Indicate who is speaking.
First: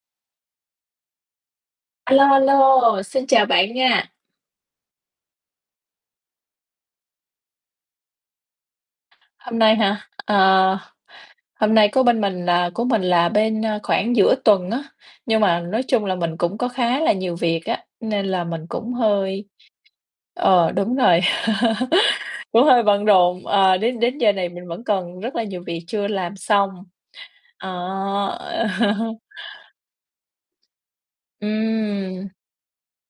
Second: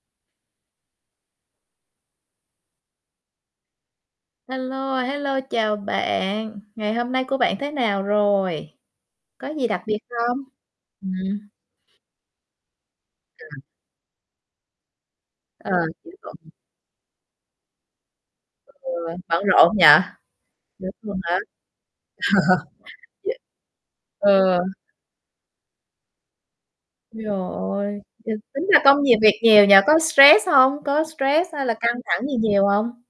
Speaker 1: A lô, a lô, xin chào bạn nha.
Speaker 2: Hello, hello, chào bạn. Ngày hôm nay của bạn thế nào rồi? Có
Speaker 1: Hôm
Speaker 2: gì
Speaker 1: nay
Speaker 2: đặc biệt
Speaker 1: hả?
Speaker 2: không?
Speaker 1: Ờ,
Speaker 2: Ừm.
Speaker 1: hôm nay của bên mình là của mình là bên,
Speaker 2: [unintelligible]
Speaker 1: ơ, khoảng giữa tuần á, nhưng mà
Speaker 2: Ờ,
Speaker 1: nói chung
Speaker 2: giữa
Speaker 1: là
Speaker 2: tuần.
Speaker 1: mình cũng có khá là nhiều việc á, nên là mình
Speaker 2: Ừ,
Speaker 1: cũng
Speaker 2: bận
Speaker 1: hơi
Speaker 2: rộn nhỉ?
Speaker 1: ờ,
Speaker 2: Giữa
Speaker 1: đúng
Speaker 2: tuần
Speaker 1: rồi,
Speaker 2: hả?
Speaker 1: cũng hơi bận
Speaker 2: [unintelligible]
Speaker 1: rộn, ờ, đến đến giờ này
Speaker 2: Ừ.
Speaker 1: mình vẫn còn rất là nhiều việc chưa làm xong,
Speaker 2: Trời
Speaker 1: ờ.
Speaker 2: ơi, [unintelligible] tính ra công nhiều, việc nhiều nhỉ, có stress hông? Có stress hay là căng thẳng
Speaker 1: Ừm.
Speaker 2: gì nhiều hông?